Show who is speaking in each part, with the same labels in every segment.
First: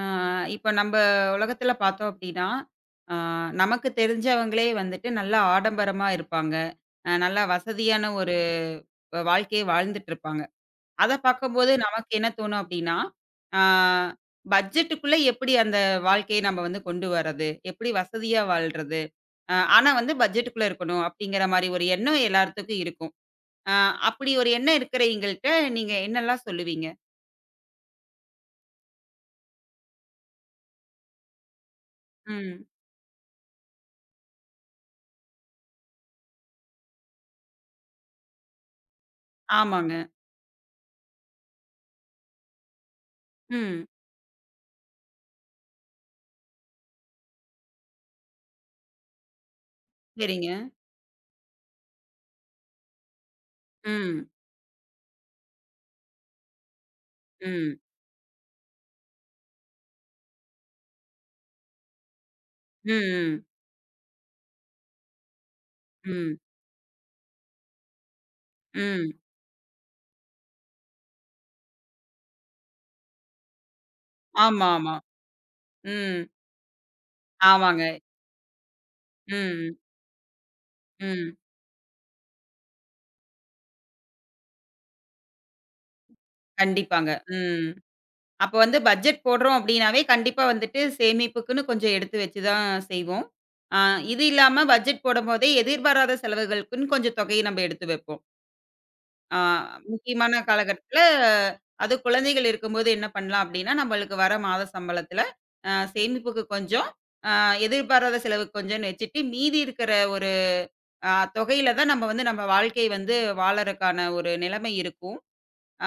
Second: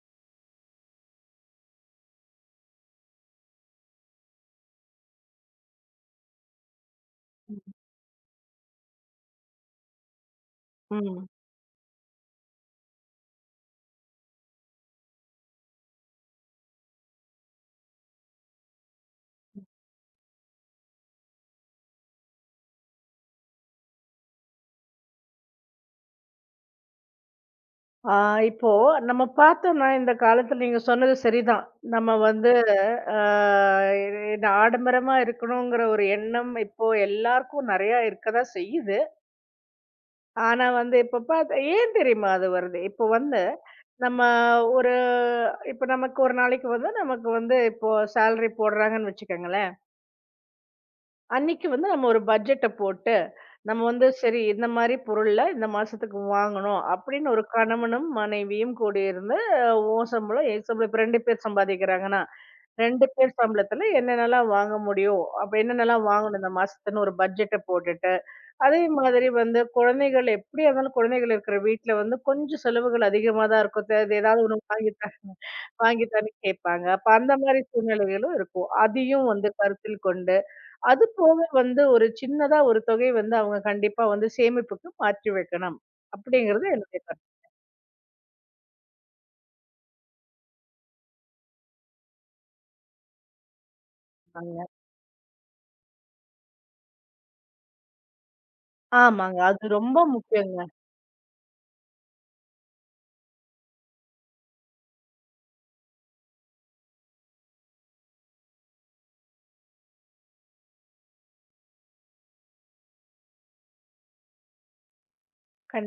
Speaker 1: ஆ, இப்ப நம்ப உலகத்துல பார்த்தோம் அப்படின்னா, ஆ நமக்கு தெரிஞ்சவங்களே வந்துட்டு நல்லா ஆடம்பரமா இருப்பாங்க. நல்லா வசதியான ஒரு வாழ்க்கைய வாழ்ந்துட்டுருப்பாங்க. அத
Speaker 2: ம்.
Speaker 1: பார்க்கும்போது நமக்கு என்ன தோணும் அப்படின்னா, ஆ பட்ஜெட்டுக்குள்ள எப்படி அந்த வாழ்க்கைய நம்ம வந்து கொண்டு வரது? எப்படி வசதியா வாழ்றது? ஆனா வந்து பட்ஜெட்டுக்குள்ள இருக்கணும் அப்படிங்கிற மாரி ஒரு எண்ணம் எல்லாத்துக்கும் இருக்கும். அ அப்படி ஒரு எண்ணம் இருக்கிறவங்கள்ட்ட நீங்க என்னல்லாம் சொல்லுவீங்க?
Speaker 2: ஆ இப்போ நம்ம பார்த்தோம்னா, இந்த காலத்துல நீங்க சொன்னது சரிதான். நம்ம வந்து
Speaker 1: ம்.
Speaker 2: அ இது ஆடம்பரமா இருக்கணுங்கிற ஒரு எண்ணம் இப்போ எல்லாருக்கும் நெறையா இருக்கதான் செய்யுது.
Speaker 1: ஆமாங்க.
Speaker 2: ஆனா வந்து இப்ப பார்த்தா ஏன் தெரியுமா அது வருது? இப்போ வந்து
Speaker 1: ம்.
Speaker 2: நம்ம ஒரு இப்ப நமக்கு ஒரு நாளைக்கு வந்து நமக்கு வந்து இப்போ சேலரி போடுறாங்கன்னு வச்சுக்கோங்களேன்.
Speaker 1: சரிங்க.
Speaker 2: அன்னைக்கு வந்து நம்ம ஒரு பட்ஜெட்ட போட்டு, நம்ம வந்து
Speaker 1: ம்.
Speaker 2: சரி இந்த மாரி பொருள்ல இந்த மாசத்துக்கு வாங்கணும் அப்படின்னு ஒரு
Speaker 1: ம்.
Speaker 2: கணவனும், மனைவியும் கூடியிருந்து உன் சம்பளம், என் சம்பளம் இப்ப 2 பேர் சம்பாதிக்கிறாங்கன்னா,
Speaker 1: ம்,
Speaker 2: 2 பேர்
Speaker 1: ம்,
Speaker 2: சம்பளத்துல என்னென்னலாம் வாங்க முடியும்? அப்ப என்னென்னலாம்
Speaker 1: ம்,
Speaker 2: வாங்கணும் இந்த மாசத்துன்னு ஒரு பட்ஜெட்ட போட்டுட்டு, அதே
Speaker 1: ம்.
Speaker 2: மாதிரி வந்து குழந்தைகள் எப்படியா இருந்தாலும் குழந்தைகள் இருக்கிற வீட்ல வந்து கொஞ்சம் செலவுகள் அதிகமா தான் இருக்கும். அது ஏதாவது ஒண்ணு
Speaker 1: ஆமா, ஆமா.
Speaker 2: வாங்கி
Speaker 1: ம்.
Speaker 2: தான்னு கேட்பாங்க. அப்ப அந்த மாரி
Speaker 1: ஆமாங்க.
Speaker 2: சூழ்நிலைகளும் இருக்கும். அதையும் வந்து
Speaker 1: ம்,
Speaker 2: கருத்தில் கொண்டு அது
Speaker 1: ம்.
Speaker 2: போக வந்து ஒரு சின்னதா ஒரு தொகை வந்து அவங்க கண்டிப்பா வந்து சேமிப்புக்கு மாற்றி வைக்கணும். அப்படிங்கிறது என்னுடைய
Speaker 1: கண்டிப்பாங்க. ம். அப்ப வந்து பட்ஜெட் போடுறோம் அப்படின்னாவே, கண்டிப்பா வந்துட்டு சேமிப்புக்குன்னு கொஞ்சம் எடுத்து வச்சு தான் செய்வோம். ஆ இது
Speaker 2: கருத்துதாங்க.
Speaker 1: இல்லாம பட்ஜெட் போடும்போதே எதிர்பாராத செலவுகளுக்குன்னு கொஞ்சம் தொகைய நம்ம எடுத்து வைப்போம். ஆ
Speaker 2: ஆமாங்க. அது ரொம்ப
Speaker 1: முக்கியமான
Speaker 2: முக்கியங்க.
Speaker 1: காலகட்டத்தில அது குழந்தைகள் இருக்கும்போது என்ன பண்ணலாம் அப்படின்னா, நம்மளுக்கு வர மாத சம்பளத்தில சேமிப்புக்கு கொஞ்சம், அ எதிர்பாராத செலவுக்கு கொஞ்சம்ன்னு வச்சுட்டு, மீதி இருக்கிற ஒரு ஆ தொகையில தான் நம்ம வாழ்க்கை வந்து வாழறக்கான ஒரு நிலைமை இருக்கும்.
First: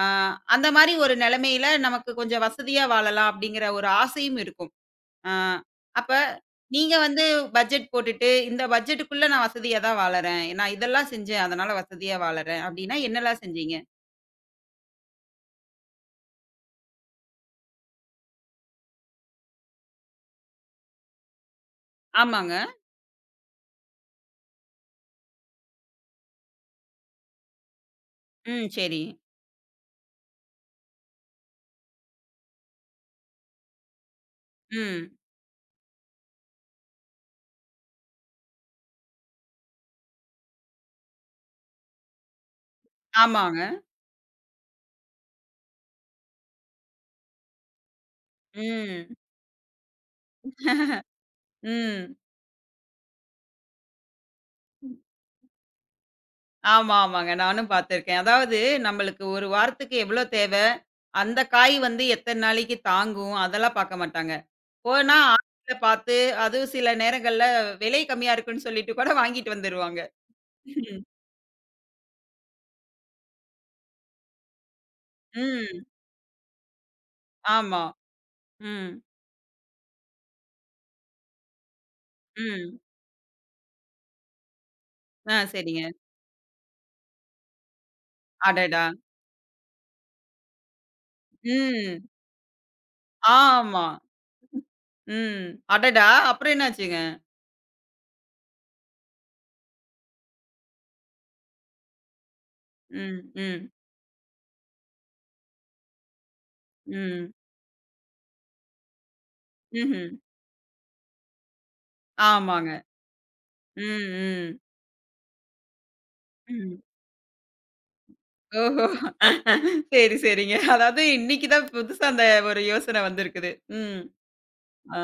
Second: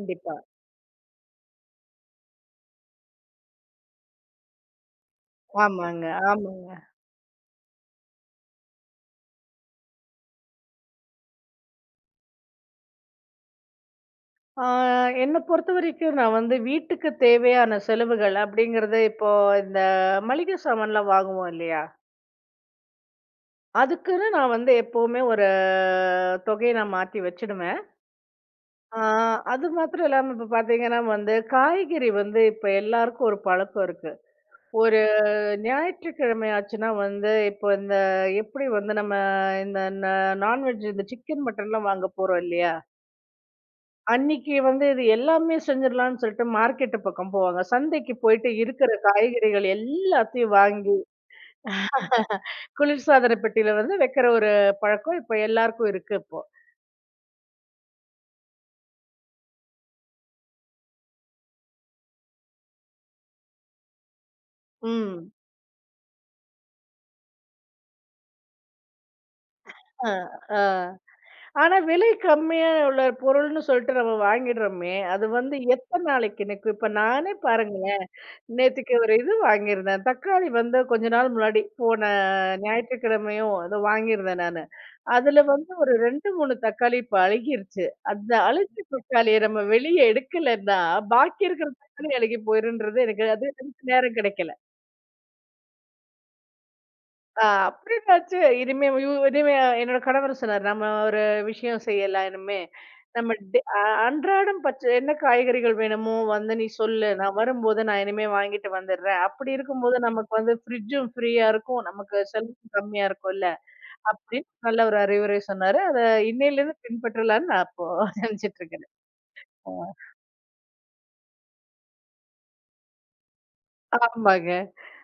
Speaker 1: ஆ அந்த மாரி ஒரு நிலைமையில நமக்கு கொஞ்சம் வசதியா வாழலாம் அப்படிங்கிற ஒரு ஆசையும் இருக்கும். ஆ
Speaker 2: ஆமாங்க,
Speaker 1: அப்ப
Speaker 2: ஆமாங்க.
Speaker 1: நீங்க வந்து பட்ஜெட் போட்டுட்டு, இந்த பட்ஜெட்டுக்குள்ள நான் வசதியா தான் வாழறேன். நான் இதெல்லாம் செஞ்சேன். அதனால வசதியா வாழறேன் அப்படின்னா என்னலாம் செஞ்சீங்க?
Speaker 2: ஆ என்ன பொறுத்தவரைக்கும் நான் வந்து வீட்டுக்கு தேவையான செலவுகள் அப்படிங்கிறத இப்போ இந்த மளிகை சாமான்லாம் வாங்குவோம் இல்லையா?
Speaker 1: ஆமாங்க.
Speaker 2: அதுக்குன்னு நான் வந்து எப்பவுமே ஒரு தொகைய நான் மாத்தி வச்சுடுவேன்.
Speaker 1: ம்.
Speaker 2: ஆ
Speaker 1: சரி.
Speaker 2: அது மாத்திரம் இல்லாம இப்ப பார்த்தீங்கன்னா வந்து, காய்கறி வந்து இப்ப எல்லாருக்கும் ஒரு பழக்கம் இருக்கு. ஒரு
Speaker 1: ம்.
Speaker 2: ஞாயிற்றுக்கிழமை ஆச்சுன்னா வந்து, இப்போ இந்த எப்படி வந்து நம்ம இந்த நான்வெஜ் இந்த சிக்கன், மட்டன்லாம் வாங்க போறோம் இல்லையா?
Speaker 1: ஆமாங்க.
Speaker 2: அன்னைக்கு வந்து இது எல்லாமே செஞ்சிடலாம்னு சொல்லிட்டு மார்க்கெட்டு பக்கம் போவாங்க. சந்தைக்கு போயிட்டு இருக்கிற
Speaker 1: ம்.
Speaker 2: காய்கறிகள் எல்லாத்தையும் வாங்கி,
Speaker 1: ம்.
Speaker 2: குளிர்சாதன பெட்டியில வந்து வைக்கிற ஒரு பழக்கம் இப்ப எல்லாருக்கும் இருக்கு இப்போ.
Speaker 1: ஆமா, ஆமாங்க. நானும் பார்த்துருக்கேன். அதாவது நம்மளுக்கு 1 வாரத்துக்கு எவ்வளோ தேவ? அந்த காய் வந்து எத்தன நாளைக்கு தாங்கும்? அதெல்லாம் பார்க்க மாட்டாங்க. போனா
Speaker 2: ம்.
Speaker 1: ஆன்லைன்ல பார்த்து, அதுவும் சில நேரங்கள்ல விலை கம்மியா இருக்குன்னு சொல்லிட்டு கூட வாங்கிட்டு வந்துருவாங்க.
Speaker 2: அ, ஆ.
Speaker 1: ம்.
Speaker 2: ஆனா விலை கம்மியா உள்ள பொருள்னு சொல்லிட்டு நம்ம வாங்கிடுறோமே, அது வந்து
Speaker 1: ம்,
Speaker 2: எத்தன நாளைக்கு நிக்கும்? இப்ப நானே
Speaker 1: ஆமா.
Speaker 2: பாருங்களேன்,
Speaker 1: ம்.
Speaker 2: நேத்துக்கு ஒரு இது வாங்கியிருந்தேன். தக்காளி வந்து கொஞ்ச நாள் முன்னாடி போன
Speaker 1: ம்.
Speaker 2: ஞாயிற்றுக்கிழமையும் அத வாங்கியிருந்தேன் நானு. அதுல வந்து
Speaker 1: சரிங்க.
Speaker 2: ஒரு 2, 3 தக்காளி இப்ப அழுகிருச்சு. அந்த
Speaker 1: அடடா!
Speaker 2: அழுகின தக்காளிய நம்ம வெளிய எடுக்கலன்னா, பாக்கி இருக்கிற
Speaker 1: ம்.
Speaker 2: தக்காளி அழுகி போயிருன்றது எனக்கு அது
Speaker 1: ஆமா.
Speaker 2: அதுக்கு நேரம் கிடைக்கல.
Speaker 1: ம். அடடா! அப்புறம் என்னாச்சுங்க?
Speaker 2: அப்படின்னாச்சு. இனிமே இனிமே என்னோட கணவர் சொன்னாரு, "நம்ம ஒரு விஷயம் செய்யலாம் இனிமே.
Speaker 1: ம்.
Speaker 2: நம்ம டெ
Speaker 1: ம்.
Speaker 2: அ அன்றாடம் பச்ச என்ன காய்கறிகள் வேணுமோ வந்து நீ சொல்லு.
Speaker 1: ம்.
Speaker 2: நான் வரும்போது நான் இனிமே வாங்கிட்டு வந்துடுறேன்." அப்படி இருக்கும்போது
Speaker 1: ம்ஹ்ம்.
Speaker 2: நமக்கு வந்து ஃப்ரிட்ஜும் ஃப்ரீயா இருக்கும். நமக்கு
Speaker 1: ஆமாங்க.
Speaker 2: செலவும் கம்மியா இருக்கும்ல.
Speaker 1: ம்.
Speaker 2: அப்படின்னு
Speaker 1: ம்.
Speaker 2: நல்ல ஒரு அறிவுரை சொன்னாரு. அத
Speaker 1: ம்.
Speaker 2: இன்னையிலேருந்து பின்பற்றலான்னு நான் இப்போ நினைச்சிட்டு
Speaker 1: ஓஹோ!
Speaker 2: இருக்கேன். ஆ.
Speaker 1: சரி, சரிங்க. அதாவது இன்னைக்கு தான் புதுசா அந்த ஒரு யோசனை வந்திருக்குது. ம்.
Speaker 2: ஆமாங்க.
Speaker 1: அ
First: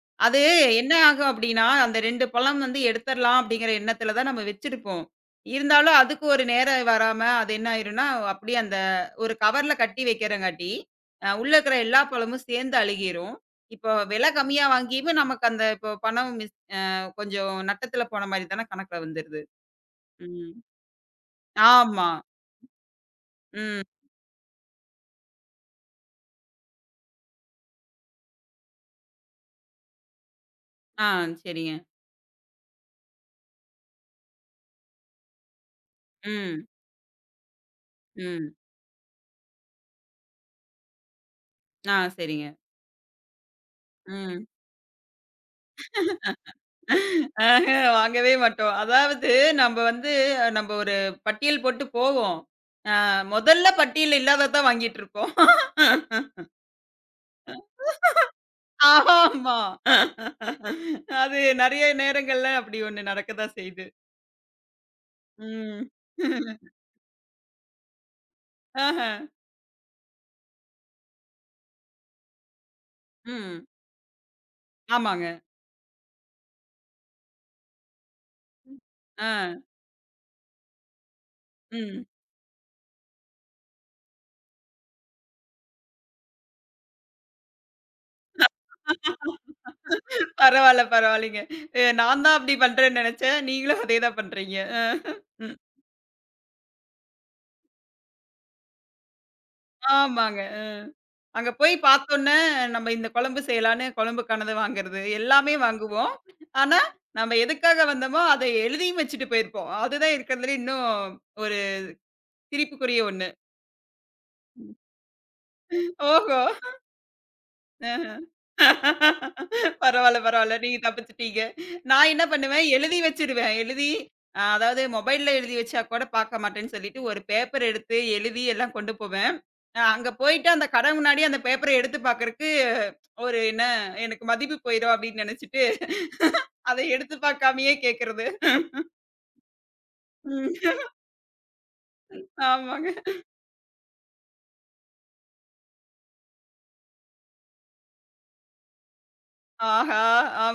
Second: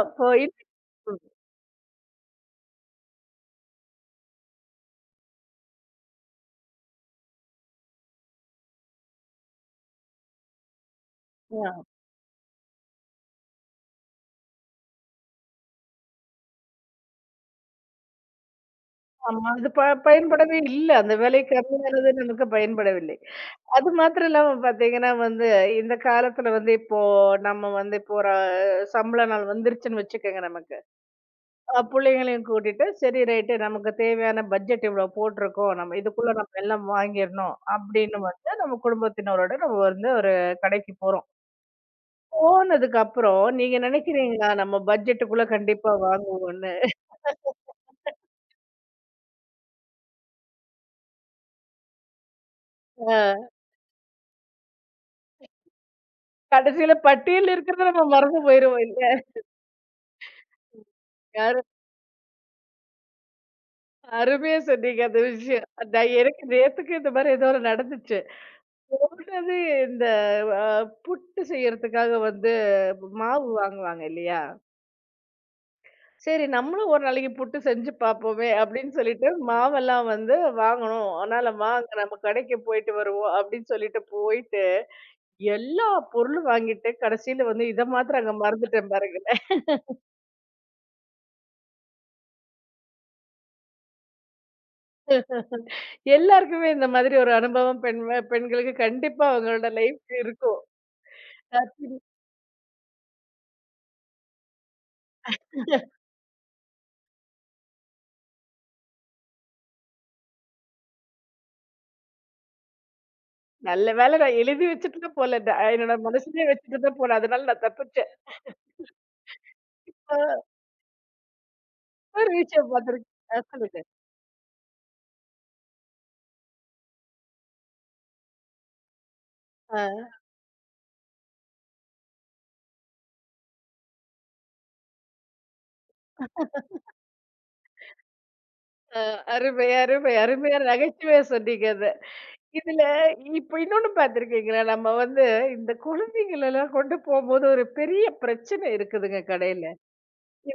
Speaker 2: அப்போ
Speaker 1: அது
Speaker 2: இது
Speaker 1: என்ன
Speaker 2: ம்.
Speaker 1: ஆகும் அப்டின்னா, அந்த 2 பழம் வந்து எடுத்துரலாம் அப்டிங்கிற எண்ணத்துல தான் நம்ம வச்சிருப்போம். இருந்தாலும் அதுக்கு ஒரு நேரம் வராம, அது என்ன ஆயிரும்னா, அப்டியே அந்த ஒரு கவர்ல கட்டி வைக்கிறங்காட்டி, உள்ள இருக்கிற
Speaker 2: ஆ.
Speaker 1: எல்லா பழமும் சேர்ந்து அழுகிரும். இப்போ விலை கம்மியா வாங்கியும் நமக்கு அந்த இப்போ பணம் மிஸ், கொஞ்சம் நட்டத்துல போன மாரி தான கணக்குல வந்துருது.
Speaker 2: ஆமா. அது
Speaker 1: ம்.
Speaker 2: பயன்படவே இல்ல. அந்த விலை
Speaker 1: ஆமா.
Speaker 2: கம்மியானது நமக்கு பயன்படவில்லை.
Speaker 1: ம்.
Speaker 2: அது மாத்திரம் இல்லாம பார்த்தீங்கன்னா வந்து, இந்த காலத்துல வந்து இப்போ நம்ம வந்து இப்போ ஒரு சம்பள நாள் வந்துருச்சுன்னு வச்சுக்கங்க நமக்கு.
Speaker 1: ஆ சரிங்க.
Speaker 2: புள்ளைங்களையும் கூட்டிட்டு, சரி ரைட்டு நமக்கு தேவையான பட்ஜெட் இவ்வளோ போட்டிருக்கோம். நம்ம இதுக்குள்ள நம்ம
Speaker 1: ம்.
Speaker 2: எல்லாம் வாங்கிரணும். அப்படின்னு
Speaker 1: ம்.
Speaker 2: வந்து நம்ம குடும்பத்தினரோட நம்ம வந்து ஒரு கடைக்கு போறோம்.
Speaker 1: சரிங்க.
Speaker 2: போனதுக்கப்புறம் நீங்க
Speaker 1: ம்.
Speaker 2: நினைக்கிறீங்களா நம்ம பட்ஜெட்டுக்குள்ள கண்டிப்பா வாங்குவோம்ன்னு.
Speaker 1: ஆஹ வாங்கவே மாட்டோம். அதாவது நம்ப வந்து நம்ப ஒரு பட்டியல் போட்டு போவோம்.
Speaker 2: அ
Speaker 1: முதல்ல பட்டியல் இல்லாதத தான் வாங்கிட்டு இருப்போம்.
Speaker 2: கடைசியில பட்டியல்ல இருக்கிறத நம்ம மறந்து போயிருவோம்
Speaker 1: ஆமா. அது
Speaker 2: இல்ல.
Speaker 1: நெறைய நேரங்கள்ல அப்படி ஒண்ணு நடக்க தான் செய்யுது.
Speaker 2: அருமையா சொன்னீங்க அந்த விஷயம்.
Speaker 1: ம்.
Speaker 2: நான் எனக்கு நேத்துக்கு இந்த மாரி ஏதோ ஒண்ணு நடந்துச்சு.
Speaker 1: ஆஹ.
Speaker 2: போனது இந்த அ புட்டு செய்யறதுக்காக வந்து மாவு
Speaker 1: ம்.
Speaker 2: வாங்குவாங்க இல்லையா?
Speaker 1: ஆமாங்க.
Speaker 2: சரி நம்மளும் ஒரு நாளைக்கு புட்டு செஞ்சு பார்ப்போமே அப்படின்னு சொல்லிட்டு
Speaker 1: ஆ.
Speaker 2: மாவெல்லாம் வந்து வாங்கணும். அதனால வாங்க
Speaker 1: ம்.
Speaker 2: நம்ம கடைக்கு போயிட்டு வருவோம் அப்படின்னு சொல்லிட்டு போயிட்டு, எல்லா பொருளும் வாங்கிட்டு கடைசியில வந்து இத மாத்திரம் அங்க மறந்துட்டேன் பாருங்களேன்.
Speaker 1: பரவால்ல, பரவால்லைங்க. நான் தான் அப்படி பண்றேன்னு நெனச்சேன். நீங்களும் அதே தான் பண்றீங்க. ம்.
Speaker 2: எல்லாருக்குமே இந்த மாதிரி ஒரு அனுபவம் பெண்களுக்கு கண்டிப்பா அவங்களோட லைஃப்ல
Speaker 1: ஆமாங்க.
Speaker 2: இருக்கும்.
Speaker 1: அங்க போய் பார்த்தோன்னே, நம்ம இந்த குழம்பு செய்யலான்னு குழம்புக்கானத வாங்குறது, எல்லாமே வாங்குவோம். ஆனா, நம்ம எதுக்காக வந்தோமோ, அத எழுதியும் வச்சுட்டு போயிருப்போம். அதுதான் இருக்கிறதுல இன்னும் ஒரு சிரிப்புக்குரிய ஒண்ணு.
Speaker 2: நல்ல வேளை நான் எழுதி வச்சுட்டு தான் போல. என்னோட
Speaker 1: ஓஹோ!
Speaker 2: மனசுலயே வச்சுட்டு தான் போனேன். அதனால நான்
Speaker 1: ஆஹ.
Speaker 2: தப்பிச்சேன்.
Speaker 1: பரவால்ல,
Speaker 2: அ
Speaker 1: பரவால்ல. நீங்க தப்பிச்சுட்டீங்க. நான் என்ன
Speaker 2: ஒரு
Speaker 1: பண்ணுவேன்,
Speaker 2: விஷயம்
Speaker 1: எழுதி
Speaker 2: பார்த்துருக்கேன்.
Speaker 1: வச்சுருவேன்.
Speaker 2: சொல்லுங்க.
Speaker 1: எழுதி, அதாவது மொபைல்ல எழுதி வச்சா கூட பார்க்க மாட்டேன்னு சொல்லிட்டு, ஒரு பேப்பர் எடுத்து எழுதி எல்லாம் கொண்டு போவேன்.
Speaker 2: ஆ.
Speaker 1: அங்க போயிட்டு அந்த கடை முன்னாடி அந்த பேப்பர எடுத்து பார்க்கறக்கு, ஒரு என்ன எனக்கு மதிப்பு போயிரும் அப்டின்னு நெனச்சுட்டு அதை எடுத்து பார்க்காமயே கேட்கிறது.
Speaker 2: அ அருமை, அருமை, அருமையா
Speaker 1: ம்.
Speaker 2: நகைச்சுவையா சொன்னீங்க அத. இதுல
Speaker 1: ஆமாங்க.
Speaker 2: இப்ப இன்னொன்னு பார்த்துருக்கீங்களா? நம்ம வந்து இந்த குழந்தைங்களலாம் கொண்டு போம்போது ஒரு பெரிய பிரச்சனை இருக்குதுங்க கடையில.
Speaker 1: ஆஹா!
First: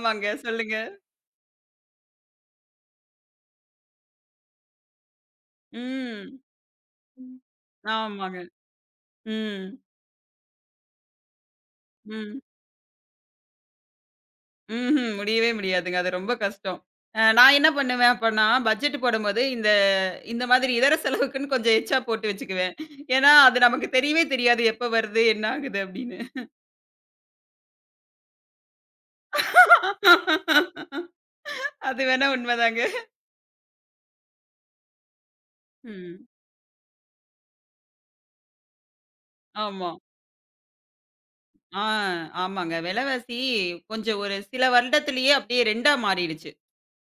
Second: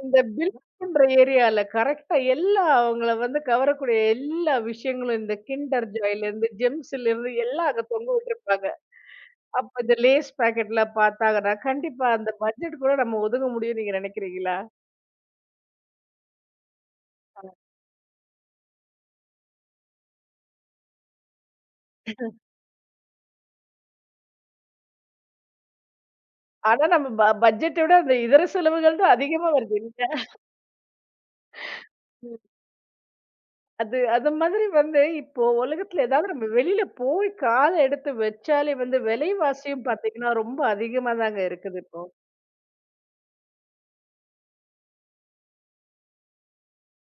Speaker 2: இந்த பில்
Speaker 1: சொல்லுங்க.
Speaker 2: பண்ற ஏரியால கரெக்ட்டா எல்லா அவங்கள வந்து கவரக்கூடிய எல்லா விஷயங்களும் இந்த Kinder
Speaker 1: ம்.
Speaker 2: Joyலேருந்து, Gemsலேருந்து
Speaker 1: ம்.
Speaker 2: எல்லாம் அங்க தொங்க
Speaker 1: ஆமாங்க.
Speaker 2: விட்டுருப்பாங்க.
Speaker 1: ம்.
Speaker 2: அப்ப இந்த லேஸ் பாக்கெட்ல பாத்தாங்கன்னா, கண்டிப்பா அந்த
Speaker 1: ம்.
Speaker 2: பட்ஜெட் கூட நம்ம ஒதுங்க முடியும்னு நீங்க நெனைக்கிறீங்களா?
Speaker 1: ம்ஹ்ம். முடியவே முடியாதுங்க. அது ரொம்ப கஷ்டம். நான் என்ன பண்ணுவேன் அப்பன்னா, பட்ஜெட் போடும்போது இந்த இந்த மாதிரி இதர செலவுக்குன்னு கொஞ்சம் எச்சா போட்டு வச்சுக்குவேன். ஏன்னா, அது நமக்கு தெரியவே தெரியாது எப்ப வருது, என்ன ஆகுது அப்படின்னு.
Speaker 2: ஆனா நம்ம பட்ஜெட்ட விட அந்த இதர செலவுகள் தான் அதிகமா வருது இல்லையா?
Speaker 1: அது வேணா உண்மைதாங்க.
Speaker 2: அது அது மாதிரி வந்து இப்போ உலகத்துல
Speaker 1: ம்.
Speaker 2: ஏதாவது நம்ம வெளியில போய் கால எடுத்து வச்சாலே வந்து விலைவாசியும்
Speaker 1: ஆமா.
Speaker 2: பாத்தீங்கன்னா, ரொம்ப அதிகமா தாங்க இருக்குது
Speaker 1: ஆ
Speaker 2: இப்போ.
Speaker 1: ஆமாங்க. விலைவாசி கொஞ்சம் ஒரு சில வருடத்திலேயே அப்படியே 2ஆ மாறிடுச்சு.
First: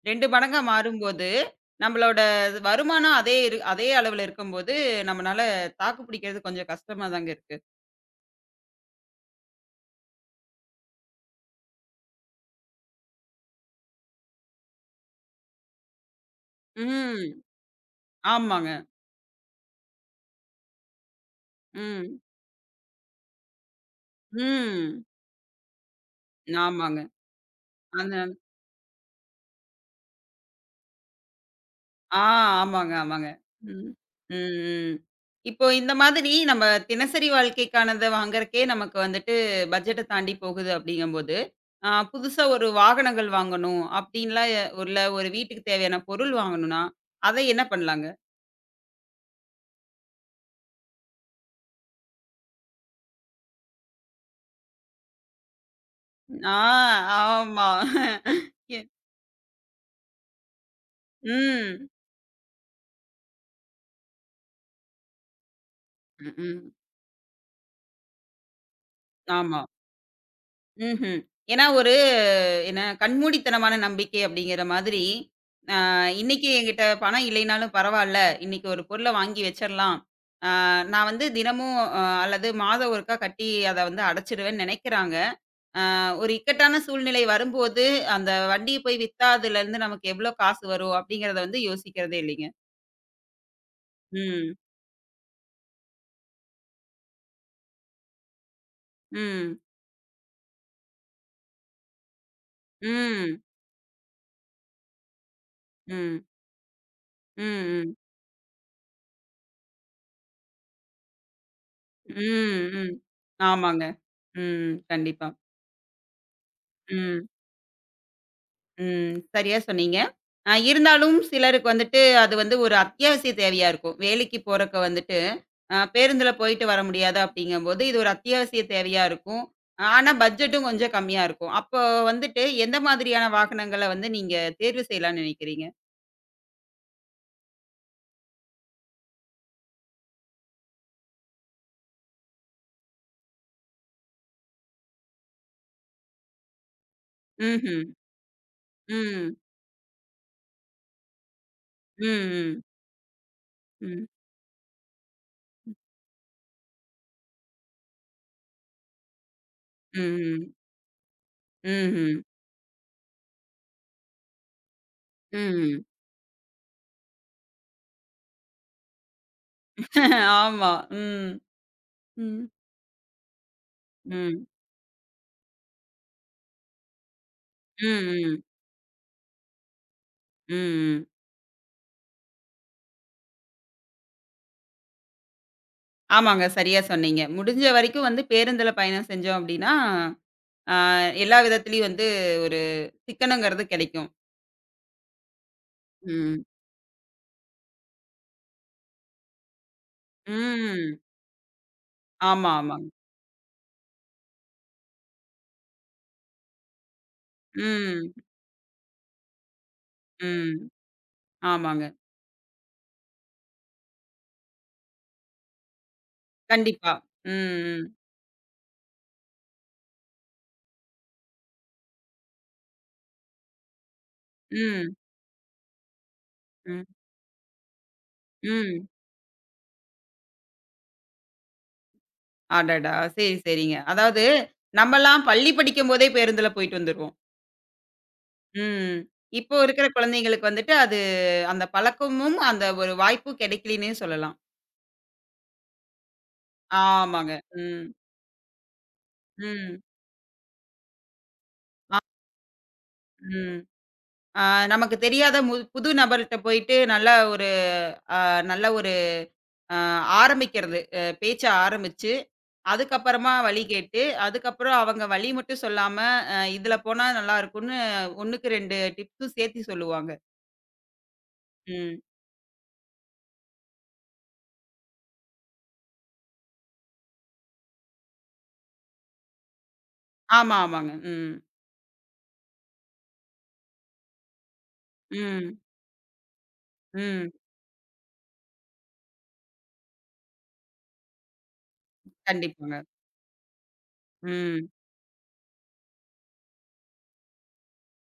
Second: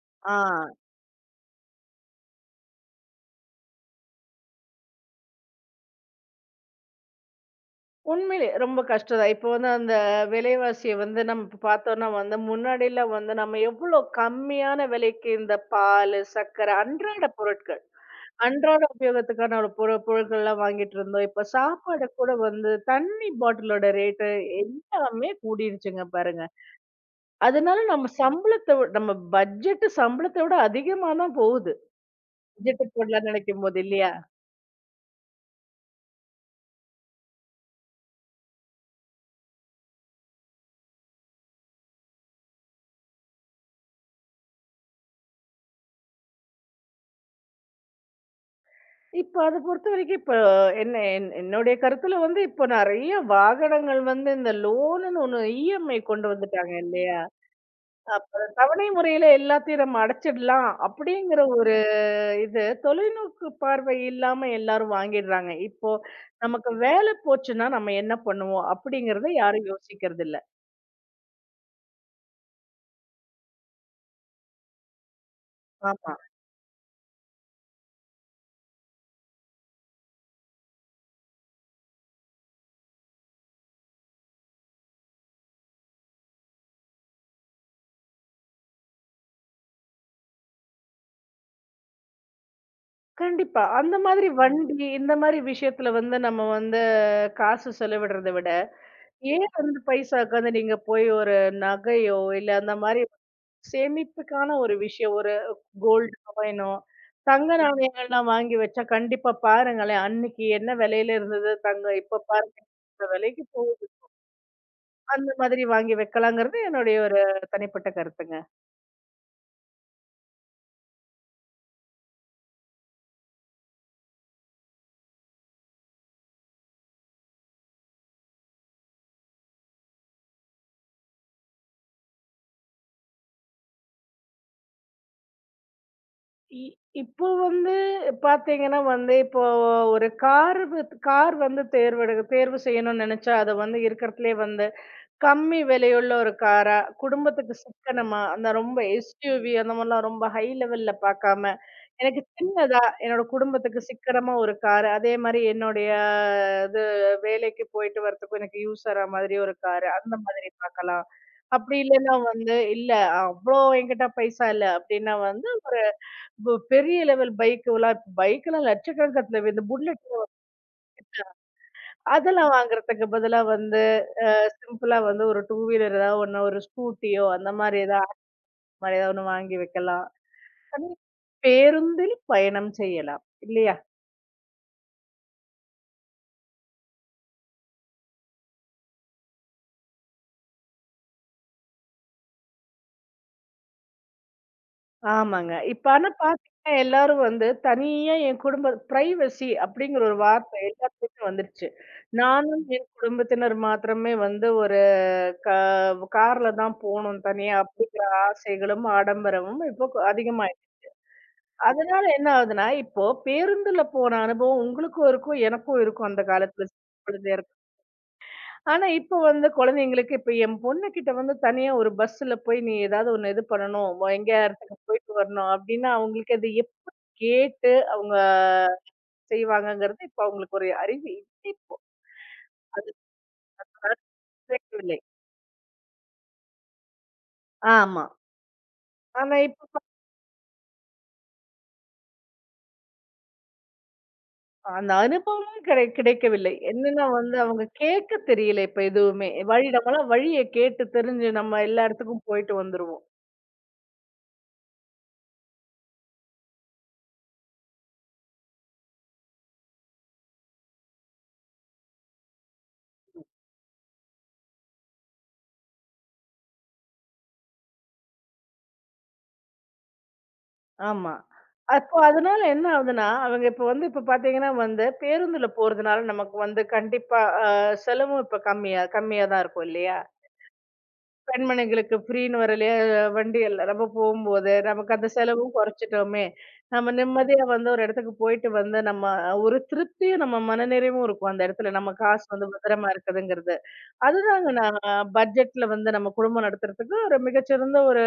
Speaker 1: 2
Speaker 2: ஆ
Speaker 1: மடங்கா மாறும்போது, நம்மளோட வருமானம் அதே அளவுல இருக்கும்போது, நம்மனால தாக்கு பிடிக்கிறது கொஞ்சம் கஷ்டமா தாங்க இருக்கு.
Speaker 2: உண்மையிலே ரொம்ப கஷ்டம் தான். இப்போ வந்து அந்த விலைவாசிய வந்து நம்ம இப்ப பாத்தோம்னா வந்து முன்னாடிலாம் வந்து நம்ம எவ்ளோ கம்மியான விலைக்கு இந்த பாலு, சர்க்கரை அன்றாட
Speaker 1: ம்.
Speaker 2: பொருட்கள்
Speaker 1: ஆமாங்க.
Speaker 2: அன்றாட உபயோகத்துக்கான ஒரு பொருட்கள்லாம் வாங்கிட்டு இருந்தோம். இப்ப சாப்பாடு
Speaker 1: ம்.
Speaker 2: கூட வந்து தண்ணி பாட்டிலோட ரேட்டு
Speaker 1: ம்.
Speaker 2: எல்லாமே கூடிருச்சுங்க பாருங்க.
Speaker 1: ஆமாங்க.
Speaker 2: அதனால நம்ம
Speaker 1: அந்த
Speaker 2: சம்பளத்த நம்ம பட்ஜெட் சம்பளத்த விட அதிகமா தான் போகுது.
Speaker 1: ஆ ஆமாங்க,
Speaker 2: பட்ஜெட்
Speaker 1: ஆமாங்க.
Speaker 2: போடலாம்னு நினைக்கும்போது
Speaker 1: ம்.
Speaker 2: இல்லையா?
Speaker 1: ம், ம். இப்போ இந்த மாதிரி நம்ம தினசரி வாழ்க்கைக்கானத வாங்குறக்கே நமக்கு வந்துட்டு பட்ஜெட்ட தாண்டி போகுது அப்படிங்கும்போது, புதுசா ஒரு வாகனங்கள் வாங்கணும் அப்படின்லாம் ஒரு வீட்டுக்கு தேவையான பொருள் வாங்கணும்னா, அத என்ன பண்ணலாங்க?
Speaker 2: இப்ப அத பொறுத்தவரைக்கும் இப்ப என்ன என்னுடைய கருத்துல வந்து இப்ப நெறைய வாகனங்கள் வந்து இந்த லோனுன்னு ஒண்ணு இஎம்ஐ கொண்டு
Speaker 1: ஆ
Speaker 2: வந்துட்டாங்க இல்லையா?
Speaker 1: ஆமா.
Speaker 2: அப்ப
Speaker 1: எ
Speaker 2: தவணை முறையில எல்லாத்தையும் நம்ம அடைச்சிடலாம் அப்படிங்கிற ஒரு
Speaker 1: ம்.
Speaker 2: இது தொலைநோக்கு பார்வை இல்லாம எல்லாரும் வாங்கிடுறாங்க. இப்போ
Speaker 1: ம்.
Speaker 2: நமக்கு வேலை போச்சுன்னா நம்ம என்ன பண்ணுவோம்? அப்படிங்கிறத
Speaker 1: ஆமா.
Speaker 2: யாரும் யோசிக்கிறது இல்ல.
Speaker 1: ம்ஹ்ம். ஏன்னா ஒரு என்ன கண்மூடித்தனமான நம்பிக்கை அப்படிங்கிற மாதிரி,
Speaker 2: ஆமா.
Speaker 1: இன்னைக்கு என்கிட்ட பணம் இல்லைனாலும் பரவால்ல. இன்னைக்கு ஒரு பொருள வாங்கி வச்சரலாம். அ நான் வந்து தினமும் அல்லது மாதம் ஒருக்கா கட்டி அத வந்து அடைச்சிருவேன்னு நெனைக்கிறாங்க. ஒரு இக்கட்டான சூழ்நிலை வரும்போது, அந்த வண்டிய போய் வித்தா அதுலருந்து நமக்கு எவ்வளோ காசு வரும் அப்படிங்கிறத வந்து யோசிக்கிறதே இல்லைங்க.
Speaker 2: கண்டிப்பா. அந்த மாதிரி
Speaker 1: ம்.
Speaker 2: வண்டி, இந்த மாதிரி விஷயத்துல வந்து நம்ம வந்து காசு செலவிடுறத விட, ஏன்
Speaker 1: ம்.
Speaker 2: வந்து பைசாக்கு வந்து நீங்க போய் ஒரு நகையோ, இல்ல அந்த மாதிரி
Speaker 1: ம்.
Speaker 2: சேமிப்புக்கான ஒரு விஷயம், ஒரு கோல்டு
Speaker 1: ம்.
Speaker 2: காயினோ,
Speaker 1: ம்.
Speaker 2: தங்க
Speaker 1: ம்.
Speaker 2: நாணயங்கள்லாம் வாங்கி வச்சா கண்டிப்பா பாருங்களேன், அன்னைக்கு என்ன விலையில இருந்தது தங்கம், இப்ப பாருங்க
Speaker 1: ம், ம்.
Speaker 2: இந்த விலைக்கு
Speaker 1: ஆமாங்க. ம். கண்டிப்பா.
Speaker 2: அந்த மாதிரி வாங்கி வைக்கலாங்கிறது என்னுடைய ஒரு
Speaker 1: ம்,
Speaker 2: தனிப்பட்ட கருத்துங்க.
Speaker 1: ம். சரியா சொன்னீங்க. இருந்தாலும் சிலருக்கு வந்துட்டு அது வந்து ஒரு அத்தியாவசிய தேவையா இருக்கும். வேலைக்கு போறக்கு வந்துட்டு, பேருந்துல போயிட்டு வர முடியாது அப்படிங்கும்போது, இது ஒரு அத்தியாவசிய தேவையா இருக்கும். ஆனா பட்ஜெட்டும் கொஞ்சம் கம்மியா இருக்கும். அப்போ வந்துட்டு எந்த மாதிரியான வாகனங்கள வந்து நீங்க தேர்வு செய்யலாம்னு நினைக்கிறீங்க?
Speaker 2: இ இப்போ வந்து பார்த்தீங்கன்னா வந்து, இப்போ ஒரு கார் கார் வந்து தேர்வு செய்யணும்னு நெனச்சா, அது வந்து இருக்கறதுலயே வந்து கம்மி விலையுள்ள ஒரு காரா, குடும்பத்துக்கு
Speaker 1: ம்ஹ்ம்.
Speaker 2: சிக்கனமா, அந்த ரொம்ப
Speaker 1: ம்.
Speaker 2: எஸ்யூவி அந்த மாரிலாம் ரொம்ப ஹை லெவல்ல பாக்காம,
Speaker 1: ம்,
Speaker 2: எனக்கு
Speaker 1: ம்.
Speaker 2: சின்னதா என்னோட குடும்பத்துக்கு
Speaker 1: ம்.
Speaker 2: சிக்கனமா ஒரு காரு, அதே மாரி என்னுடைய இது வேலைக்கு போயிட்டு வரதுக்கும் எனக்கு யூஸ் ஆற மாதிரி ஒரு காரு,
Speaker 1: ம்,
Speaker 2: அந்த மாதிரி
Speaker 1: ம்.
Speaker 2: பாக்கலாம். அப்படி இல்லன்னா
Speaker 1: ம்ஹ்ம்.
Speaker 2: வந்து, இல்ல அவ்ளோ என்கிட்ட பைசா இல்ல அப்படின்னா வந்து, ஒரு
Speaker 1: ம்.
Speaker 2: பெரிய லெவல் பைக்லாம் லட்சக்கணக்கத்துல இந்த புல்லட்
Speaker 1: ஆமா. ம். ம்.
Speaker 2: அதெல்லாம் வாங்குறதுக்கு பதிலா வந்து
Speaker 1: ம்.
Speaker 2: சிம்பிளா வந்து ஒரு டூ வீலர் ஏதாவது ஒண்ணு, ஒரு ஸ்கூட்டியோ அந்த மாரி
Speaker 1: ம்,
Speaker 2: ஏதாவது
Speaker 1: ம்.
Speaker 2: அந்த மாரி ஏதாவது ஒண்ணு வாங்கி வைக்கலாம். ஆனா
Speaker 1: ம்.
Speaker 2: பேருந்தில் பயணம் செய்யலாம். இல்லையா?
Speaker 1: ஆமாங்க. சரியா சொன்னீங்க. முடிஞ்ச வரைக்கும் வந்து பேருந்துல பயணம் செஞ்சோம் அப்டின்னா, ஆ எல்லா விதத்திலயும் வந்து ஒரு சிக்கனங்கிறது கெடைக்கும்.
Speaker 2: ஆமாங்க. இப்ப ஆனா
Speaker 1: ம்.
Speaker 2: பார்த்தீங்கன்னா, எல்லாரும் வந்து தனியா என் குடும்ப பிரைவசி அப்படிங்கிற ஒரு வார்த்தை
Speaker 1: ம்.
Speaker 2: எல்லாத்துக்குமே வந்துருச்சு.
Speaker 1: ஆமா,
Speaker 2: நானும் என்
Speaker 1: ஆமாங்க.
Speaker 2: குடும்பத்தினர் மாத்திரமே வந்து ஒரு கா கார்ல தான் போணும் தனியா அப்படிங்கிற
Speaker 1: ம்.
Speaker 2: ஆசைகளும், ஆடம்பரமும் இப்போ
Speaker 1: ம்.
Speaker 2: அதிகமாயிடுச்சு.
Speaker 1: ஆமாங்க.
Speaker 2: அதனால என்ன ஆகுதுன்னா, இப்போ பேருந்துல போன அனுபவம் உங்களுக்கும் இருக்கும், எனக்கும் இருக்கும் அந்த காலத்துல.
Speaker 1: கண்டிப்பா. ம்.
Speaker 2: ஆனா, இப்ப வந்து குழந்தைங்களுக்கு இப்ப என் பொண்ணுகிட்ட வந்து தனியா ஒரு பஸ்ல போய் நீ ஏதாவது ஒண்ணு இது பண்ணணும். எங்கேயா இடத்துக்கு
Speaker 1: ம்.
Speaker 2: போயிட்டு வரணும் அப்டின்னா, அவங்களுக்கு அது
Speaker 1: ம்.
Speaker 2: எப்படி கேட்டு அவங்க
Speaker 1: ம்.
Speaker 2: செய்வாங்கங்கிறது, இப்ப அவங்களுக்கு ஒரு அறிவு இல்லை இப்போ.
Speaker 1: அடடா! சரி, சரிங்க.
Speaker 2: அதாவது
Speaker 1: அதாவது
Speaker 2: கிடைக்கவில்லை.
Speaker 1: நம்மலாம் பள்ளி படிக்கும்போதே பேருந்துல போயிட்டு வந்துருவோம்.
Speaker 2: ஆமா.
Speaker 1: ம்.
Speaker 2: ஆனா
Speaker 1: இப்போ
Speaker 2: இப்ப
Speaker 1: இருக்கிற குழந்தைங்களுக்கு வந்துட்டு அது அந்த பழக்கமும், அந்த ஒரு வாய்ப்பும் கெடைக்கலன்னே சொல்லலாம்.
Speaker 2: அந்த அனுபவமே கிடைக்கவில்லை. என்னன்னா
Speaker 1: ஆமாங்க.
Speaker 2: வந்து அவங்க
Speaker 1: ம்.
Speaker 2: கேட்க தெரியல இப்ப எதுவுமே. வழி
Speaker 1: ம்.
Speaker 2: நம்மலாம் வழிய கேட்டு தெரிஞ்சு நம்ம எல்லா இடத்துக்கும் போயிட்டு வந்துருவோம்.
Speaker 1: ம். ஆ நமக்கு தெரியாத புது நபர்ட்ட போயிட்டு அ நல்ல ஒரு அ ஆரம்பிக்கிறது. பேச்ச ஆரம்பிச்சு, அதுக்கப்புறமா வழி கேட்டு, அதுக்கப்புறம் அவங்க வழி மட்டும் சொல்லாம, "இதுல போனா நல்லாருக்கும்ன்னு" 1க்கு 2 டிப்ஸும் சேர்த்தி சொல்லுவாங்க.
Speaker 2: ஆமா. அப்போ
Speaker 1: ம்.
Speaker 2: அதனால என்ன ஆகுதுன்னா, அவங்க இப்ப வந்து இப்ப பார்த்தீங்கன்னா வந்து பேருந்துல போறதுனால நமக்கு வந்து கண்டிப்பா செலவும் இப்ப கம்மியா கம்மியா தான் இருக்கும் இல்லையா?
Speaker 1: ஆமா, ஆமாங்க. ம்.
Speaker 2: பெண்மணிகளுக்கு ஃப்ரீன்னு வரலையே வண்டி இல்ல. நம்ம போம்போது நமக்கு அந்த செலவும்
Speaker 1: ம்.
Speaker 2: குறைச்சிட்டோமே! நம்ம
Speaker 1: ம்.
Speaker 2: நிம்மதியா வந்து ஒரு இடத்துக்கு போயிட்டு வந்து நம்ம ஒரு திருப்தியும் நம்ம மனநிறைவும் இருக்கும் அந்த இடத்துல. நம்ம காசு வந்து
Speaker 1: கண்டிப்பாங்க.
Speaker 2: பத்திரமா இருக்குதுங்கிறது. அதுதாங்க
Speaker 1: ம்.
Speaker 2: நான் பட்ஜெட்ல வந்து நம்ம குடும்பம் நடத்துறதுக்கு ஒரு மிகச்சிறந்த ஒரு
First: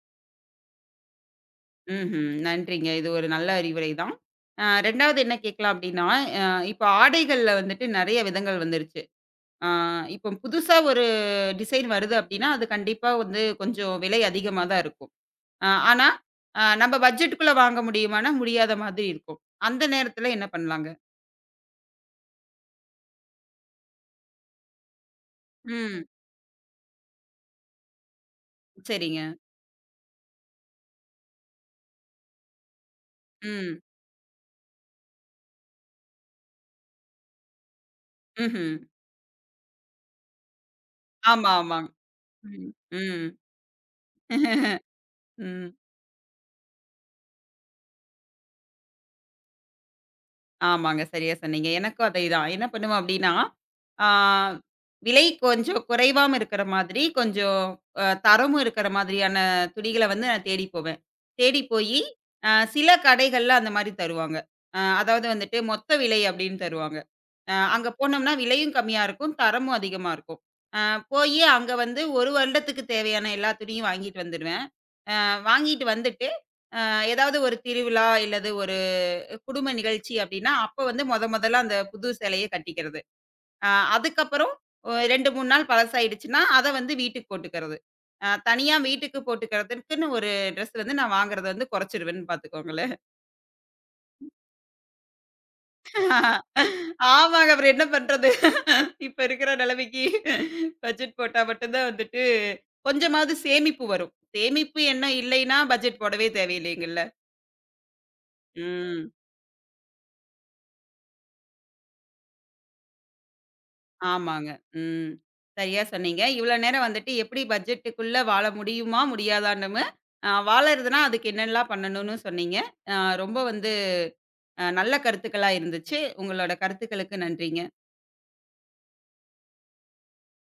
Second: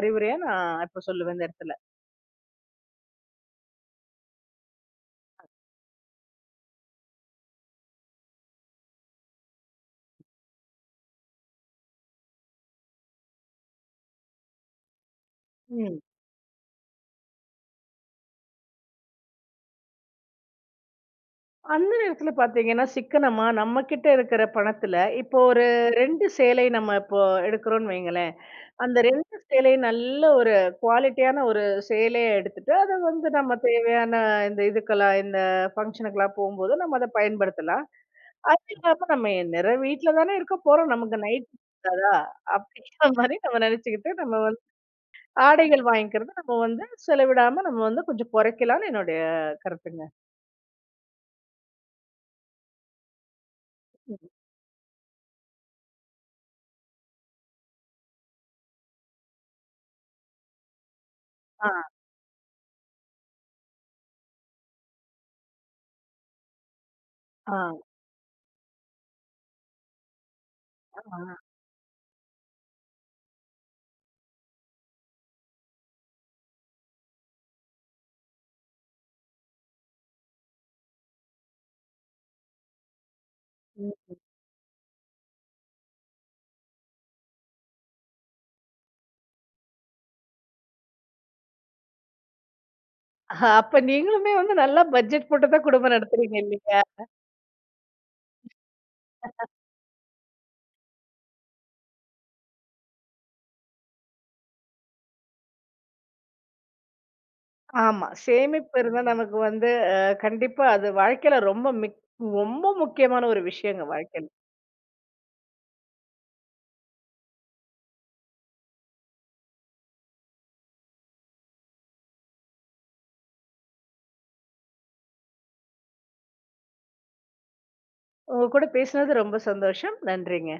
Speaker 2: அறிவுரையா நான் இப்ப சொல்லுவேன் இந்த இடத்துல.
Speaker 1: ம்ஹ்ம். நன்றிங்க. இது ஒரு நல்ல அறிவுரை தான். 2வது என்ன கேட்கலாம் அப்டின்னா, அ இப்ப ஆடைகள்ல வந்துட்டு நெறைய விதங்கள் வந்துருச்சு. ஆ இப்போ புதுசா டிசைன் வருது அப்டின்னா, அது கண்டிப்பா வந்து கொஞ்சம் விலை அதிகமா தான் இருக்கும். ஆனா, நம்ம பட்ஜெட்டுக்குள்ள வாங்க முடியுமான்னா, முடியாத மாதிரி இருக்கும். அந்த நேரத்துல என்ன பண்ணலாங்க?
Speaker 2: அந்த நேரத்துல பாத்தீங்கன்னா, சிக்கனமா நம்மகிட்ட இருக்கிற பணத்துல, இப்போ ஒரு
Speaker 1: ம்.
Speaker 2: 2 சேலை நம்ம இப்போ எடுக்கிறோம்னு வைங்களேன். அந்த
Speaker 1: சரிங்க.
Speaker 2: 2 சேலையும் நல்ல ஒரு குவாலிட்டியான ஒரு சேலைய எடுத்துட்டு, அத வந்து நம்ம
Speaker 1: ம்.
Speaker 2: தேவையான இந்த இதுக்கெல்லாம், இந்த ஃபங்ஷனுக்கெல்லாம் போம்போது நம்ம அத பயன்படுத்தலாம். அது
Speaker 1: ம்ஹ்ம்.
Speaker 2: இல்லாம நம்ம நேரம் வீட்ல தானே இருக்க போறோம். நமக்கு நைட்
Speaker 1: ஆமா, ஆமாங்க.
Speaker 2: இருக்காதா?
Speaker 1: ம்.
Speaker 2: அப்படிங்கிற
Speaker 1: ம்.
Speaker 2: மாரி நம்ம நெனச்சுக்கிட்டு, நம்ம வந்து
Speaker 1: ம்.
Speaker 2: ஆடைகள் வாங்கிக்கிறத நம்ம வந்து செலவிடாம நம்ம வந்து கொஞ்சம் குறைக்கலாம்னு என்னுடைய கருத்துங்க.
Speaker 1: ஆமாங்க. சரியா சொன்னீங்க. எனக்கும் அதேதான். என்ன பண்ணுவேன் அப்டின்னா, ஆ
Speaker 2: ம்.
Speaker 1: விலை கொஞ்சம் குறைவாவும் இருக்கிற மாதிரி, கொஞ்சம் தரமும் இருக்கிற மாதிரியான துணிகள வந்து நான் தேடி போவேன். தேடி
Speaker 2: ஆ,
Speaker 1: போயி, சில கடைகள்ல அந்த மாரி தருவாங்க. அதாவது வந்துட்டு மொத்த விலை அப்டின்னு தருவாங்க.
Speaker 2: ஆ,
Speaker 1: அங்க போனோம்னா விலையும் கம்மியா இருக்கும், தரமும் அதிகமா இருக்கும். அ போயி அங்க வந்து 1 வருடத்துக்கு தேவையான எல்லா துணியும் வாங்கிட்டு வந்துருவேன். வாங்கிட்டு வந்துட்டு, அ ஏதாவது ஒரு திருவிழா இல்லது ஒரு குடும்ப நிகழ்ச்சி அப்டின்னா, அப்ப வந்து மொதல்ல அந்த புது சேலைய கட்டிக்கிறது. அ
Speaker 2: ஆ.
Speaker 1: அதுக்கப்புறம் 2, 3 நாள் பழசாயிடுச்சுன்னா, அத வந்து வீட்டுக்கு போட்டுக்கிறது. தனியா வீட்டுக்கு போட்டுக்கிறதுக்குன்னு ஒரு ட்ரெஸ் வந்து நான் வாங்குறத வந்து குறைச்சிருவேன்னு பார்த்துக்கோங்களேன்.
Speaker 2: ஆஹா, அப்ப நீங்களுமே வந்து நல்லா பட்ஜெட் போட்டு தான் குடும்பம் நடத்துறீங்க இல்லையா?
Speaker 1: ஆமாங்க. அப்புறம் என்ன பண்றது? இப்ப இருக்கிற நிலைமைக்கு பட்ஜெட் போட்டா மட்டும் தான் வந்துட்டு கொஞ்சமாவது சேமிப்பு வரும். சேமிப்பு எண்ணம் இல்லைன்னா பட்ஜெட் போடவே தேவையில்லைங்கல்ல.
Speaker 2: ஆமா. சேமிப்பு இருந்தா
Speaker 1: ம்.
Speaker 2: நமக்கு வந்து அ கண்டிப்பா அது வாழ்க்கையில ரொம்ப ரொம்ப முக்கியமான ஒரு விஷயங்க வாழ்க்கையில.
Speaker 1: ஆமாங்க. ம். சரியா சொன்னீங்க. இவ்ளோ நேரம் வந்துட்டு எப்படி பட்ஜெட்டுக்குள்ள வாழ முடியுமா? முடியாதான்னுமு, வாழறதுனா அதுக்கு என்னெல்லாம் பண்ணணும்னு சொன்னீங்க. அ ரொம்ப வந்து நல்ல கருத்துக்களா இருந்துச்சு. உங்களோட கருத்துக்களுக்கு நன்றிங்க.
Speaker 2: உங்க கூட பேசினது ரொம்ப சந்தோஷம். நன்றிங்க.